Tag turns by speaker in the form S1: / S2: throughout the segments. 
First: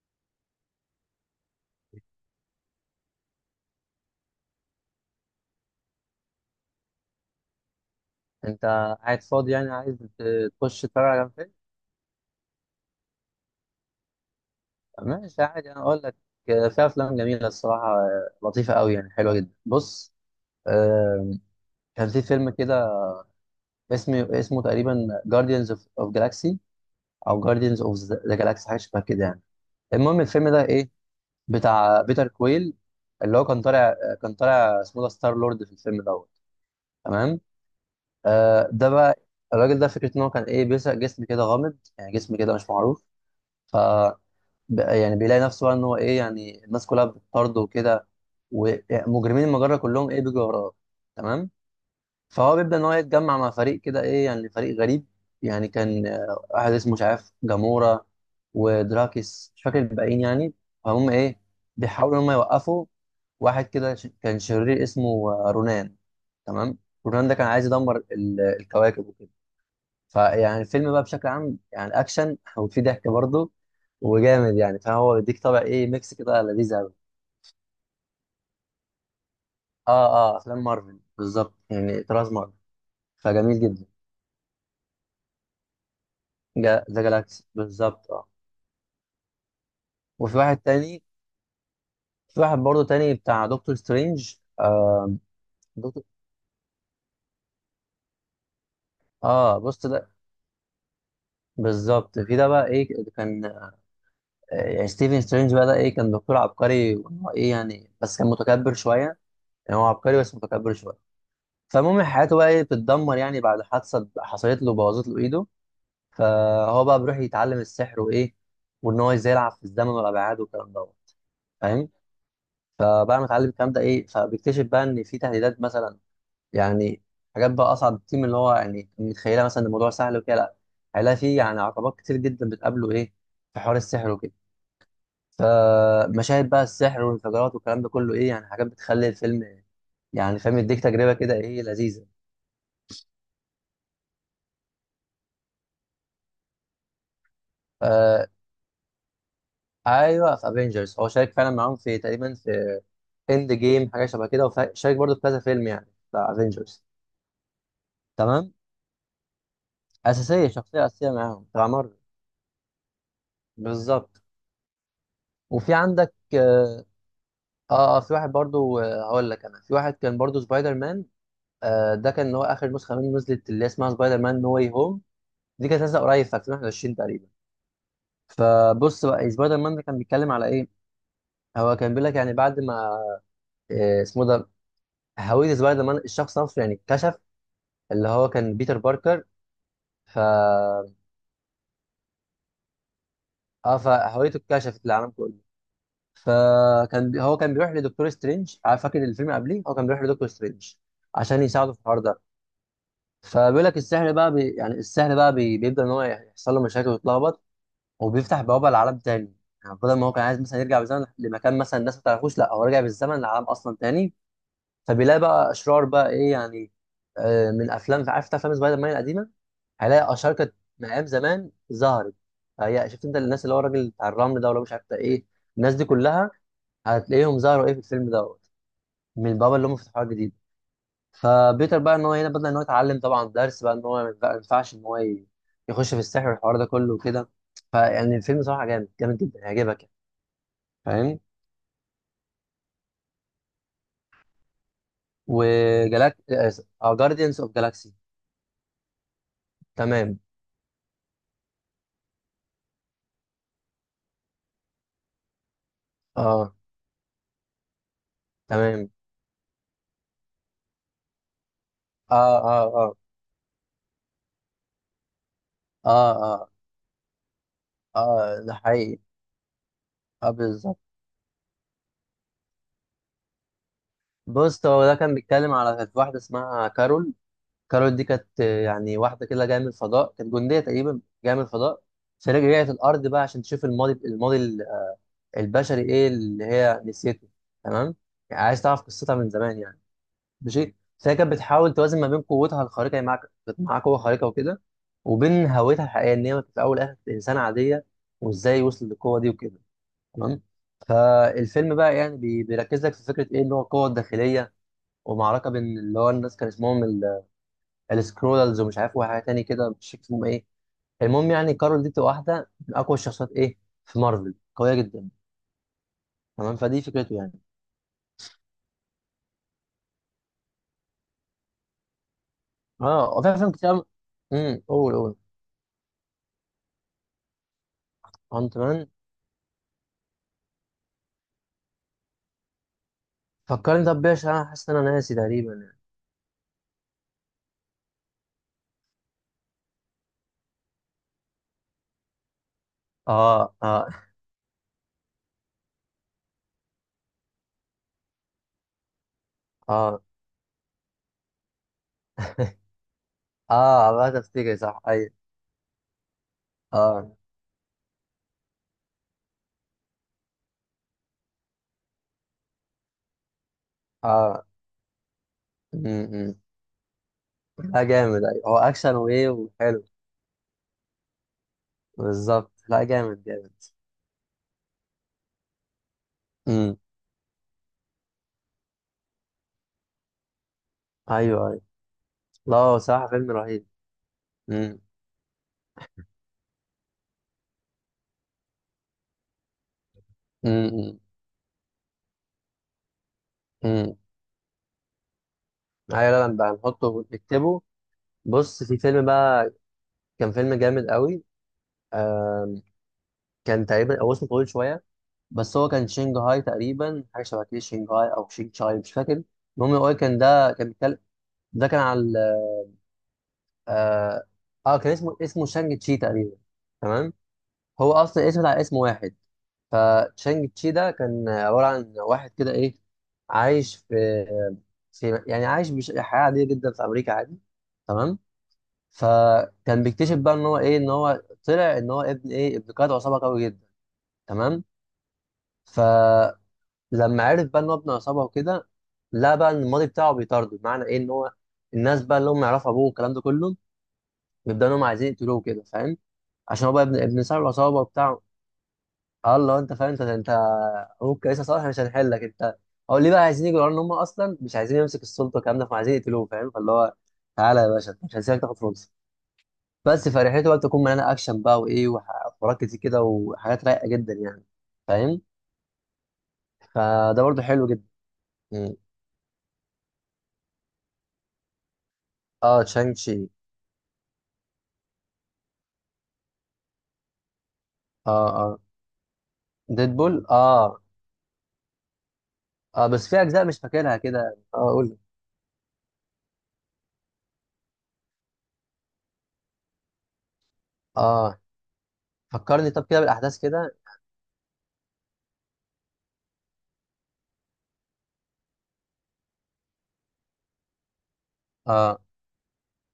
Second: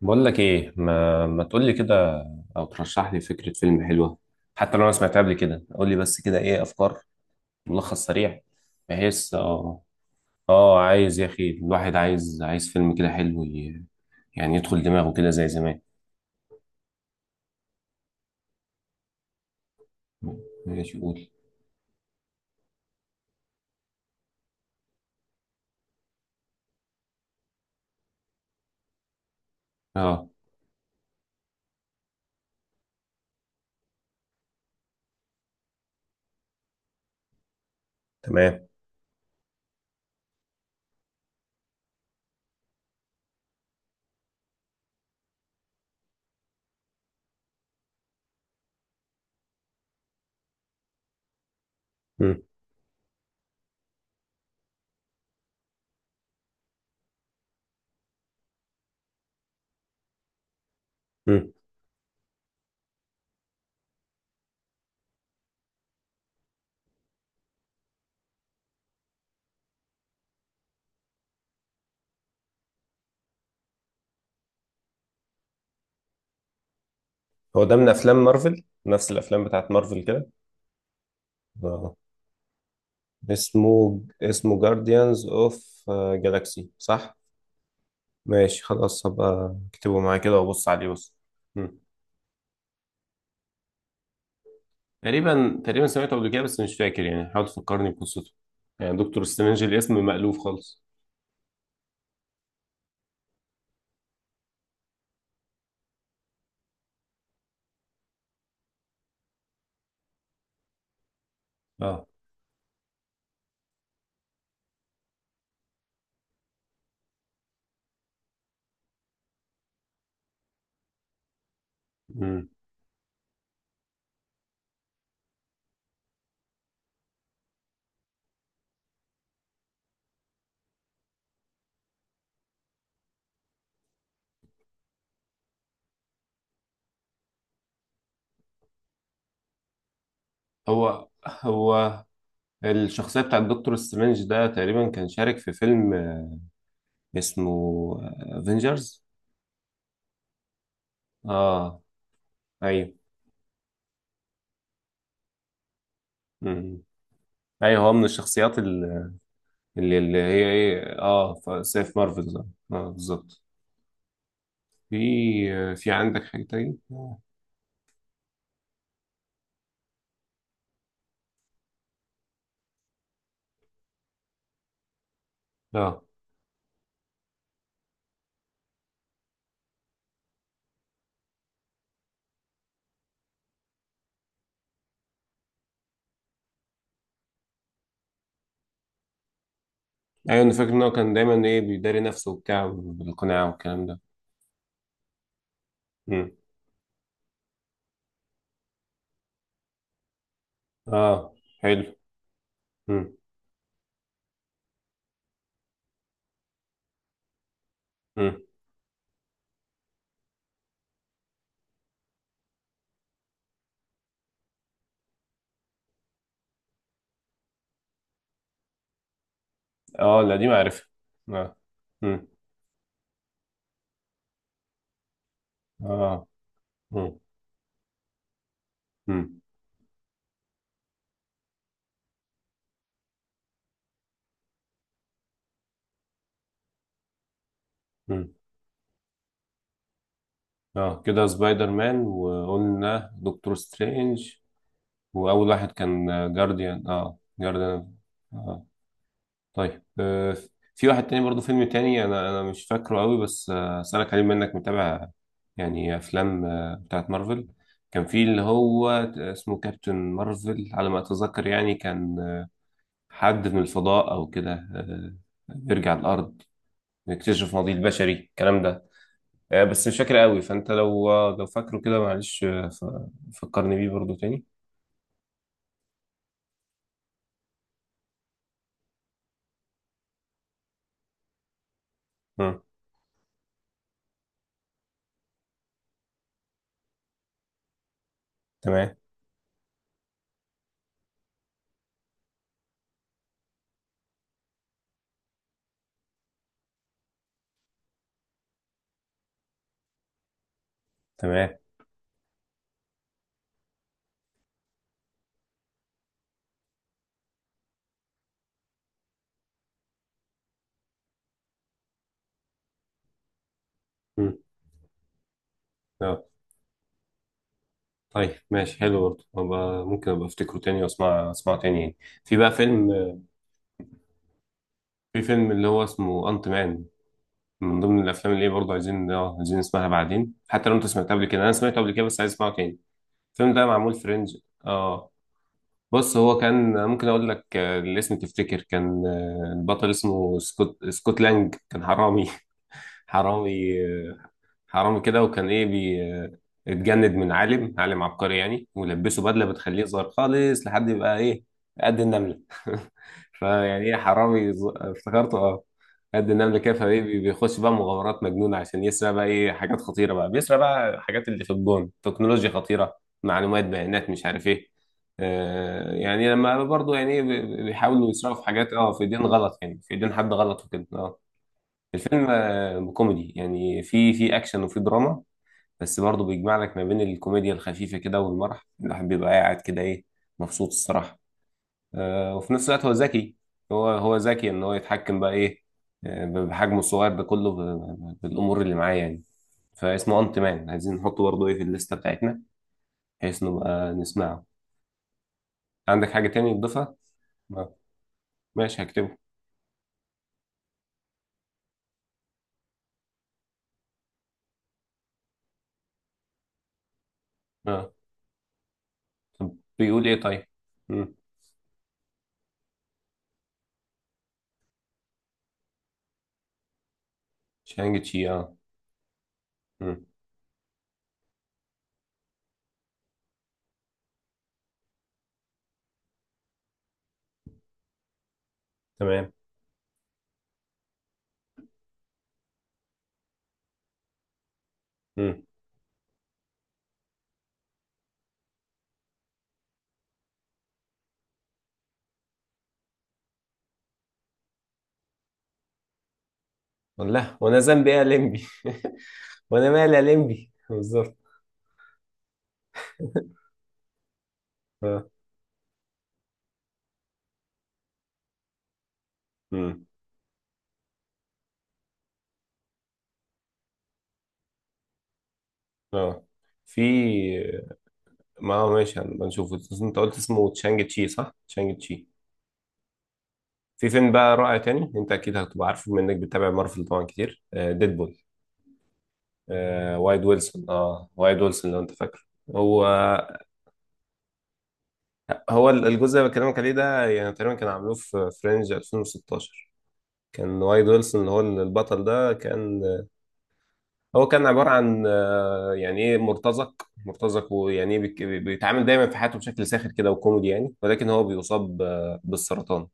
S1: بقول لك ايه، ما تقول لي كده، او ترشح لي فكره فيلم حلوه. حتى لو انا سمعتها قبل كده قول لي بس كده ايه افكار، ملخص سريع.
S2: انت قاعد
S1: بحيث
S2: فاضي، يعني عايز ت-
S1: اه
S2: تخش تتفرج
S1: عايز يا
S2: على
S1: اخي،
S2: فيلم؟
S1: الواحد عايز فيلم كده حلو يعني يدخل دماغه كده
S2: ماشي،
S1: زي
S2: عادي،
S1: زمان.
S2: انا اقول لك. في افلام جميله الصراحه، لطيفه قوي، يعني حلوه جدا. بص،
S1: ماشي قول.
S2: آه، كان في فيلم كده، اسمه تقريبا جارديانز اوف جالاكسي، او جارديانز اوف ذا جالاكسي، حاجه شبه كده يعني. المهم
S1: اه
S2: الفيلم ده ايه، بتاع بيتر كويل، اللي هو كان طالع اسمه ده ستار لورد في الفيلم دوت. تمام.
S1: تمام.
S2: ده بقى الراجل ده، فكرة إن هو كان إيه، بيسرق جسم كده غامض، يعني جسم كده مش معروف. بقى يعني بيلاقي نفسه بقى ان هو ايه، يعني الناس كلها بتطارده وكده، ومجرمين المجرة كلهم ايه بيجوا وراه. تمام.
S1: مم.
S2: فهو بيبدأ ان هو يتجمع مع فريق كده ايه، يعني فريق غريب. يعني كان واحد اسمه مش عارف جامورا ودراكس، مش فاكر الباقيين يعني. فهم ايه
S1: مم.
S2: بيحاولوا ان هم يوقفوا واحد كده كان شرير اسمه رونان. تمام. رونان ده كان عايز يدمر الكواكب وكده. فيعني الفيلم بقى بشكل عام يعني اكشن وفي ضحك برضه وجامد يعني، فهو بيديك طبع ايه ميكس كده لذيذ قوي.
S1: هو ده من افلام مارفل، نفس الافلام بتاعت
S2: اه.
S1: مارفل كده؟
S2: اه، افلام مارفل بالظبط،
S1: اه.
S2: يعني طراز مارفل. فجميل
S1: اسمه
S2: جدا.
S1: اسمه جارديانز اوف جالاكسي
S2: جا ذا
S1: صح؟
S2: جالاكسي بالظبط، اه.
S1: ماشي خلاص هبقى اكتبه معايا كده
S2: وفي واحد
S1: وابص عليه
S2: تاني،
S1: بس.
S2: في واحد برضه تاني بتاع دكتور سترينج، آه.
S1: تقريبا
S2: دكتور،
S1: سمعته قبل كده بس مش فاكر، يعني حاول تفكرني بقصته. يعني دكتور
S2: اه
S1: سترينج
S2: بص
S1: الاسم
S2: ده
S1: مألوف خالص.
S2: بالظبط. في ده بقى ايه، كان يعني ستيفن سترينج بقى ده ايه، كان دكتور عبقري، وإن هو ايه يعني، بس كان متكبر شويه. يعني هو عبقري بس متكبر شويه. فالمهم
S1: اه.
S2: حياته بقى ايه بتتدمر، يعني بعد حادثه حصلت له بوظت له ايده. فهو بقى بيروح يتعلم السحر وايه، وان هو ازاي يلعب في الزمن والابعاد والكلام دوت. فاهم.
S1: مم.
S2: فبعد ما اتعلم الكلام ده ايه، فبيكتشف بقى ان في تهديدات مثلا. يعني حاجات بقى اصعب بكتير من اللي هو يعني متخيلها، مثلا إن الموضوع سهل وكده لا. هيلاقي فيه يعني عقبات كتير جدا بتقابله ايه في حوار السحر وكده. فمشاهد بقى السحر والانفجارات والكلام ده كله ايه، يعني حاجات بتخلي الفيلم يعني فاهم يديك
S1: هو
S2: تجربه كده ايه
S1: هو
S2: لذيذه.
S1: الشخصية بتاعت دكتور سترينج ده تقريبا كان شارك في فيلم اسمه افنجرز.
S2: ايوه في افنجرز، هو شارك فعلا معاهم
S1: اه.
S2: في تقريبا في
S1: ايوه.
S2: اند جيم، حاجه شبه كده، وشارك برضه في كذا فيلم يعني بتاع
S1: مم.
S2: افنجرز.
S1: ايوه هو من
S2: تمام.
S1: الشخصيات اللي هي
S2: اساسيه، شخصيه
S1: ايه،
S2: اساسيه
S1: اه
S2: معاهم بتاع
S1: سيف
S2: مارفل.
S1: مارفل، اه. بالظبط.
S2: بالظبط.
S1: في آه،
S2: وفي
S1: في
S2: عندك
S1: عندك حاجة تاني؟
S2: اه. اه، في واحد برضه، هقول لك انا، في واحد كان برضه سبايدر مان. آه، ده كان اللي هو اخر نسخه منه نزلت اللي اسمها سبايدر مان نو واي هوم. دي كانت نازله
S1: اه
S2: قريب في 2021 تقريبا. فبص بقى، سبايدر مان ده كان بيتكلم على ايه. هو كان بيقول لك يعني بعد ما اسمه ده، هويه سبايدر مان الشخص نفسه يعني اتكشف، اللي هو كان بيتر باركر. ف،
S1: ايوه انا فاكر ان هو كان دايما ايه بيداري نفسه وبتاع بالقناع
S2: اه،
S1: والكلام
S2: فهويته اتكشفت للعالم كله.
S1: ده.
S2: فكان هو كان بيروح لدكتور سترينج، عارف فاكر الفيلم قبليه، هو كان بيروح لدكتور سترينج
S1: اه
S2: عشان يساعده في
S1: حلو.
S2: الحوار ده.
S1: مم.
S2: فبيقول لك السحر بقى يعني السحر بقى بيبدا ان هو يحصل له مشاكل ويتلخبط، وبيفتح
S1: مم.
S2: بوابه لعالم تاني. يعني بدل ما هو كان عايز مثلا يرجع بالزمن لمكان مثلا الناس ما تعرفوش، لا هو رجع بالزمن لعالم اصلا تاني. فبيلاقي بقى اشرار بقى ايه يعني، من افلام، عارف افلام سبايدر مان القديمه، هيلاقي
S1: اه
S2: اشرار
S1: لا دي
S2: كانت
S1: معرفة.
S2: من ايام زمان
S1: اه.
S2: ظهرت.
S1: مم.
S2: فهي شفت انت الناس، اللي هو الراجل بتاع الرمل ده ولا مش عارف بتاع ايه، الناس دي
S1: اه.
S2: كلها
S1: مم.
S2: هتلاقيهم ظهروا ايه في الفيلم دوت، من
S1: مم.
S2: البوابه اللي هم فتحوها جديد. فبيتر بقى ان هو هنا بدأ ان هو يتعلم طبعا درس بقى ان هو ما ينفعش ان هو يخش في السحر والحوار ده كله وكده. فيعني
S1: مم.
S2: الفيلم صراحه جامد، جامد جدا، هيعجبك يعني.
S1: اه
S2: فاهم.
S1: كده سبايدر مان وقلنا دكتور سترينج، واول واحد كان
S2: وجالاك،
S1: جارديان،
S2: اه
S1: اه
S2: جارديانز اوف
S1: جارديان.
S2: جالاكسي.
S1: اه طيب.
S2: تمام.
S1: آه. في واحد تاني برضو، فيلم تاني انا مش فاكره قوي بس اسالك عليه، منك متابع. يعني افلام
S2: اه.
S1: بتاعت مارفل، كان في اللي هو
S2: تمام.
S1: اسمه كابتن مارفل على ما اتذكر، يعني
S2: اه
S1: كان
S2: اه اه.
S1: حد من الفضاء او كده، بيرجع
S2: اه
S1: الارض
S2: اه
S1: يكتشف ماضي البشري
S2: اه. ده
S1: الكلام ده.
S2: حقيقي.
S1: بس مش فاكر
S2: اه
S1: قوي، فانت
S2: بالظبط.
S1: لو لو فاكره كده معلش فكرني بيه برضو تاني.
S2: بص، هو ده كان بيتكلم على كانت واحدة اسمها كارول. كارول دي كانت، يعني واحدة كده جاية من الفضاء، كانت جندية تقريبا جاية من الفضاء.
S1: مم.
S2: فرجعت الأرض بقى عشان تشوف الماضي، الماضي البشري إيه اللي هي نسيته. تمام. يعني عايز تعرف
S1: تمام
S2: قصتها من زمان يعني. ماشي. فهي كانت بتحاول توازن ما بين قوتها الخارقة، يعني كانت معاها قوة خارقة وكده، وبين هويتها الحقيقية إن هي في الأول والآخر كانت إنسانة عادية، وإزاي وصلت للقوة دي وكده. تمام.
S1: تمام.
S2: فالفيلم بقى يعني بيركز لك في فكره ايه اللي هو القوه الداخليه. ومعركه بين اللي هو الناس، كان اسمهم السكرولز، ومش عارف وحاجه تاني كده مش فاكر اسمهم ايه. المهم يعني كارول دي بتبقى واحده من اقوى الشخصيات ايه في مارفل،
S1: مم.
S2: قويه جدا.
S1: آه.
S2: تمام، فدي فكرته يعني.
S1: طيب ماشي، حلو برضه. ممكن ابقى افتكره تاني واسمع، اسمعه تاني يعني. في بقى فيلم
S2: اه،
S1: آه،
S2: وفي افلام كتير أوي، قول قول.
S1: في فيلم اللي هو اسمه انت مان، من ضمن الافلام اللي هي
S2: انت
S1: برضه
S2: مان،
S1: عايزين، عايزين نسمعها بعدين حتى لو انت سمعتها قبل كده، انا سمعته قبل كده بس عايز اسمعه تاني. الفيلم ده
S2: فكرني
S1: معمول
S2: طب
S1: في
S2: بيش،
S1: رينج.
S2: انا حاسس ان انا
S1: اه.
S2: ناسي تقريبا يعني.
S1: بص هو كان ممكن اقول لك الاسم تفتكر كان البطل اسمه سكوت لانج. كان حرامي.
S2: اه
S1: حرامي
S2: اه
S1: كده، وكان ايه بي اتجند من عالم عبقري يعني، ولبسه بدله بتخليه
S2: اه.
S1: صغير خالص لحد يبقى ايه قد النمله. فيعني
S2: اه
S1: ايه
S2: بقى
S1: حرامي
S2: تفتكر، صح ايوه.
S1: افتكرته اه. قد النمله كده، فايه
S2: اه
S1: بيخش بقى مغامرات مجنونه عشان يسرق بقى ايه حاجات خطيره، بقى بيسرق بقى الحاجات اللي في الجون، تكنولوجيا خطيره، معلومات، بيانات، مش
S2: اه.
S1: عارف ايه. يعني
S2: امم.
S1: لما برضه يعني إيه
S2: لا،
S1: بيحاولوا
S2: جامد.
S1: يسرقوا
S2: ايوه
S1: في
S2: هو
S1: حاجات، اه
S2: اكشن
S1: في ايدين
S2: وايه
S1: غلط، يعني
S2: وحلو.
S1: في ايدين حد غلط وكده اه. الفيلم
S2: بالظبط لا، جامد
S1: كوميدي
S2: جامد.
S1: يعني، في اكشن وفي دراما، بس برضه بيجمع لك
S2: امم.
S1: ما بين الكوميديا الخفيفه كده والمرح، الواحد بيبقى قاعد كده ايه مبسوط الصراحه.
S2: ايوه ايوه.
S1: وفي
S2: لا،
S1: نفس
S2: هو
S1: الوقت هو
S2: صراحه فيلم
S1: ذكي.
S2: رهيب.
S1: هو ذكي ان هو
S2: امم.
S1: يتحكم بقى ايه بحجمه الصغير ده كله بالامور اللي معاه يعني. فاسمه انت مان، عايزين
S2: امم.
S1: نحطه برضه ايه في الليسته بتاعتنا بحيث نبقى
S2: امم.
S1: نسمعه. عندك
S2: ايوه، لا
S1: حاجه
S2: لا
S1: تانية
S2: بقى،
S1: تضيفها؟
S2: نحطه نكتبه.
S1: آه،
S2: بص، في
S1: ماشي
S2: فيلم
S1: هكتبه.
S2: بقى كان فيلم جامد قوي. كان تقريبا، او اسمه طويل شويه، بس هو كان شنغهاي تقريبا، حاجه شبه كده،
S1: اه
S2: شنغهاي او شنغهاي، مش فاكر. المهم هو
S1: بيقول
S2: كان،
S1: ايه طيب.
S2: ده كان بيتكلم،
S1: مم.
S2: ده كان على اه، كان اسمه، اسمه شانج تشي تقريبا. تمام. هو
S1: شانج تشي
S2: اصلا اسم
S1: اه.
S2: على اسم واحد.
S1: مم.
S2: فتشانج تشي ده كان عبارة عن واحد كده إيه، عايش في، يعني عايش حياة عادية جدا في أمريكا، عادي. تمام.
S1: تمام.
S2: فكان بيكتشف بقى إن هو إيه، إن هو طلع إن هو ابن، إيه، ابن قائد عصابة قوي جدا. تمام.
S1: مم.
S2: فلما عرف بقى إن هو ابن عصابة وكده، لا بقى إن الماضي بتاعه بيطارده، بمعنى إيه، إن هو الناس بقى اللي هم يعرفوا أبوه والكلام ده كله بيبدأوا إن هم عايزين يقتلوه كده، فاهم؟ عشان هو بقى ابن،
S1: والله
S2: صاحب
S1: وانا
S2: العصابة
S1: ذنبي ايه يا
S2: وبتاع.
S1: لمبي؟
S2: اه، اللي هو
S1: وانا
S2: انت فاهم،
S1: مالي يا
S2: انت انت
S1: لمبي، بالظبط.
S2: ممكن لسه صالح، مش هنحلك انت، هو ليه بقى عايزين يجوا يقولوا ان هم اصلا مش عايزين يمسك
S1: اه.
S2: السلطه والكلام ده، فعايزين يقتلوه، فاهم؟ فاللي هو تعالى يا باشا، مش هنسيبك تاخد فرصه.
S1: امم.
S2: بس فرحته بقى بتكون مليانه اكشن بقى وايه وحوارات كتير كده وحاجات رايقه جدا يعني، فاهم؟
S1: اه. في.
S2: فده برضو حلو جدا.
S1: ما هو
S2: مم.
S1: ماشي هنبقى نشوفه، بس انت قلت اسمه تشانج تشي صح؟ تشانج تشي.
S2: اه تشانج شي.
S1: في فيلم بقى رائع تاني، انت اكيد هتبقى عارفه بما انك بتتابع مارفل طبعا كتير، آه، ديدبول.
S2: اه اه. ديدبول، اه
S1: وايد ويلسون لو انت فاكره. هو
S2: اه، بس في اجزاء مش فاكرها كده، اه قول.
S1: هو الجزء اللي بكلمك عليه ده يعني تقريبا كان عاملوه في فرنج 2016. كان وايد ويلسون اللي هو
S2: اه،
S1: البطل ده
S2: فكرني
S1: كان،
S2: طب كده بالاحداث كده.
S1: هو كان عبارة عن يعني ايه مرتزق، مرتزق ويعني ايه بيتعامل دايما في حياته بشكل ساخر كده وكوميدي يعني، ولكن هو بيصاب
S2: اه
S1: بالسرطان،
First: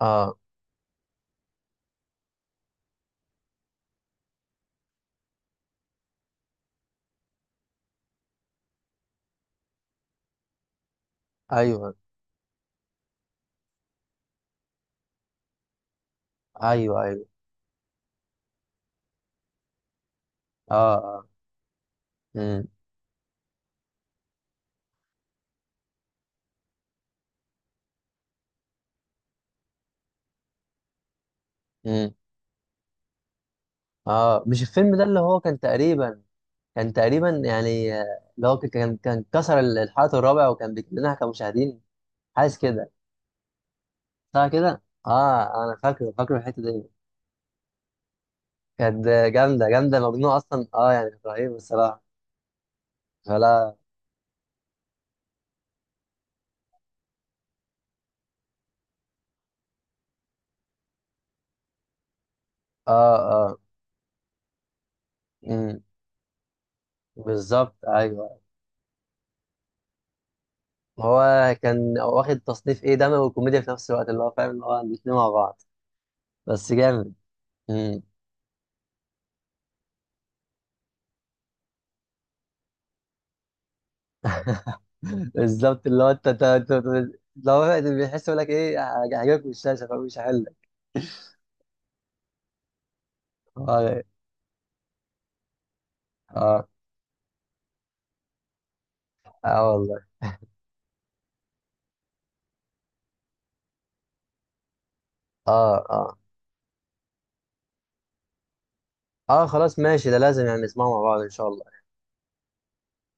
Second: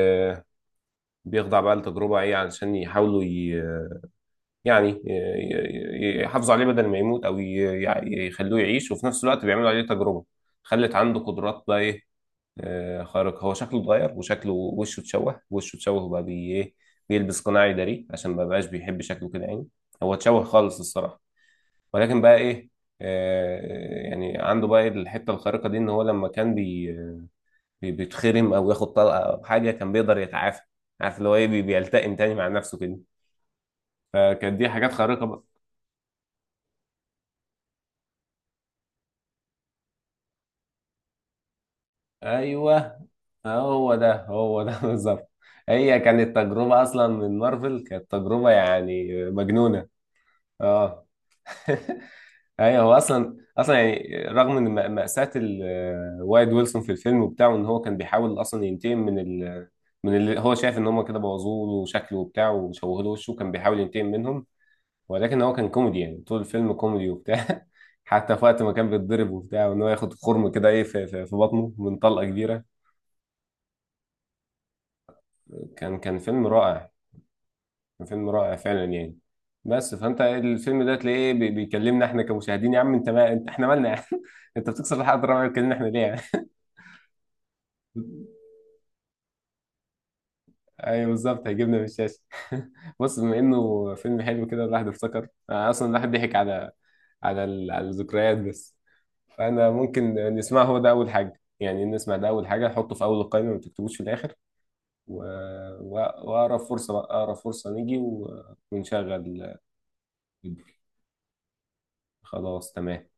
S2: اه.
S1: بقى لتجربة ايه علشان يحاولوا يحافظوا عليه بدل ما يموت، او يخلوه يعيش، وفي نفس الوقت بيعملوا عليه تجربة خلت عنده قدرات بقى
S2: ايوه
S1: ايه خارقة. هو شكله اتغير، وشكله، وشه اتشوه، وبقى ايه
S2: ايوه. ايوه.
S1: بيلبس قناع يداريه عشان ما بقاش بيحب شكله كده يعني، هو اتشوه
S2: اه
S1: خالص الصراحة.
S2: اه.
S1: ولكن بقى ايه
S2: مم.
S1: آه، يعني عنده بقى إيه الحته الخارقه دي، ان هو لما كان بيتخرم او ياخد طلقه او حاجه كان بيقدر يتعافى، عارف اللي هو ايه
S2: مم.
S1: بيلتئم تاني مع نفسه كده.
S2: اه،
S1: فكانت
S2: مش
S1: دي حاجات
S2: الفيلم ده اللي
S1: خارقه
S2: هو
S1: بقى.
S2: كان تقريبا، كان تقريبا يعني اللي هو كان كسر الحلقة الرابع وكان بيكلمنا كمشاهدين، حاسس كده،
S1: ايوه، هو ده
S2: صح
S1: هو ده
S2: كده،
S1: بالظبط.
S2: اه انا
S1: هي
S2: فاكره،
S1: كانت
S2: فاكره الحتة
S1: تجربه
S2: دي.
S1: اصلا من مارفل، كانت تجربه
S2: كانت
S1: يعني
S2: جامدة
S1: مجنونه.
S2: جامدة، مجنونة اصلا، اه
S1: اه.
S2: يعني كانت رهيبة الصراحة.
S1: ايوه هو اصلا
S2: فلا،
S1: اصلا يعني رغم من مأساة وايد ويلسون في الفيلم وبتاعه، ان هو كان بيحاول اصلا ينتقم من من اللي هو شايف ان هم كده بوظوه له شكله وبتاع، وشوهوا له
S2: اه
S1: وشه، كان
S2: اه.
S1: بيحاول ينتقم منهم. ولكن هو كان
S2: امم.
S1: كوميدي يعني، طول الفيلم كوميدي وبتاع،
S2: بالظبط
S1: حتى
S2: ايوه.
S1: في وقت ما كان بيتضرب وبتاع، وان هو ياخد خرم كده ايه في,
S2: هو
S1: بطنه من
S2: كان
S1: طلقة
S2: واخد
S1: كبيرة.
S2: تصنيف ايه، دموي وكوميديا في نفس الوقت، اللي هو فاهم اللي هو الاتنين مع بعض.
S1: كان فيلم
S2: بس
S1: رائع،
S2: جامد. امم.
S1: كان فيلم رائع فعلا يعني. بس فانت الفيلم ده تلاقيه بيكلمنا احنا كمشاهدين، يا عم انت ما انت احنا مالنا، انت بتكسر الحلقه الرابعه بتكلمنا احنا
S2: بالظبط، اللي هو
S1: ليه؟
S2: انت، لو هو بيحس يقول لك ايه، هجيبك من الشاشه فمش هحلك.
S1: ايوه بالظبط هيجيبنا من الشاشه. بص، بما انه
S2: اه
S1: فيلم حلو كده، الواحد افتكر، أنا اصلا الواحد ضحك
S2: اه.
S1: على على الذكريات بس.
S2: اه
S1: فانا
S2: والله
S1: ممكن نسمعه، هو ده اول حاجه، يعني نسمع ده اول حاجه نحطه في اول القائمه، ما تكتبوش في الاخر. و...
S2: اه
S1: و...
S2: اه.
S1: واقرب فرصه بقى، اقرب فرصه نيجي و... ونشغل.
S2: اه خلاص ماشي، ده لازم يعني نسمعه مع بعض ان شاء الله.
S1: خلاص تمام.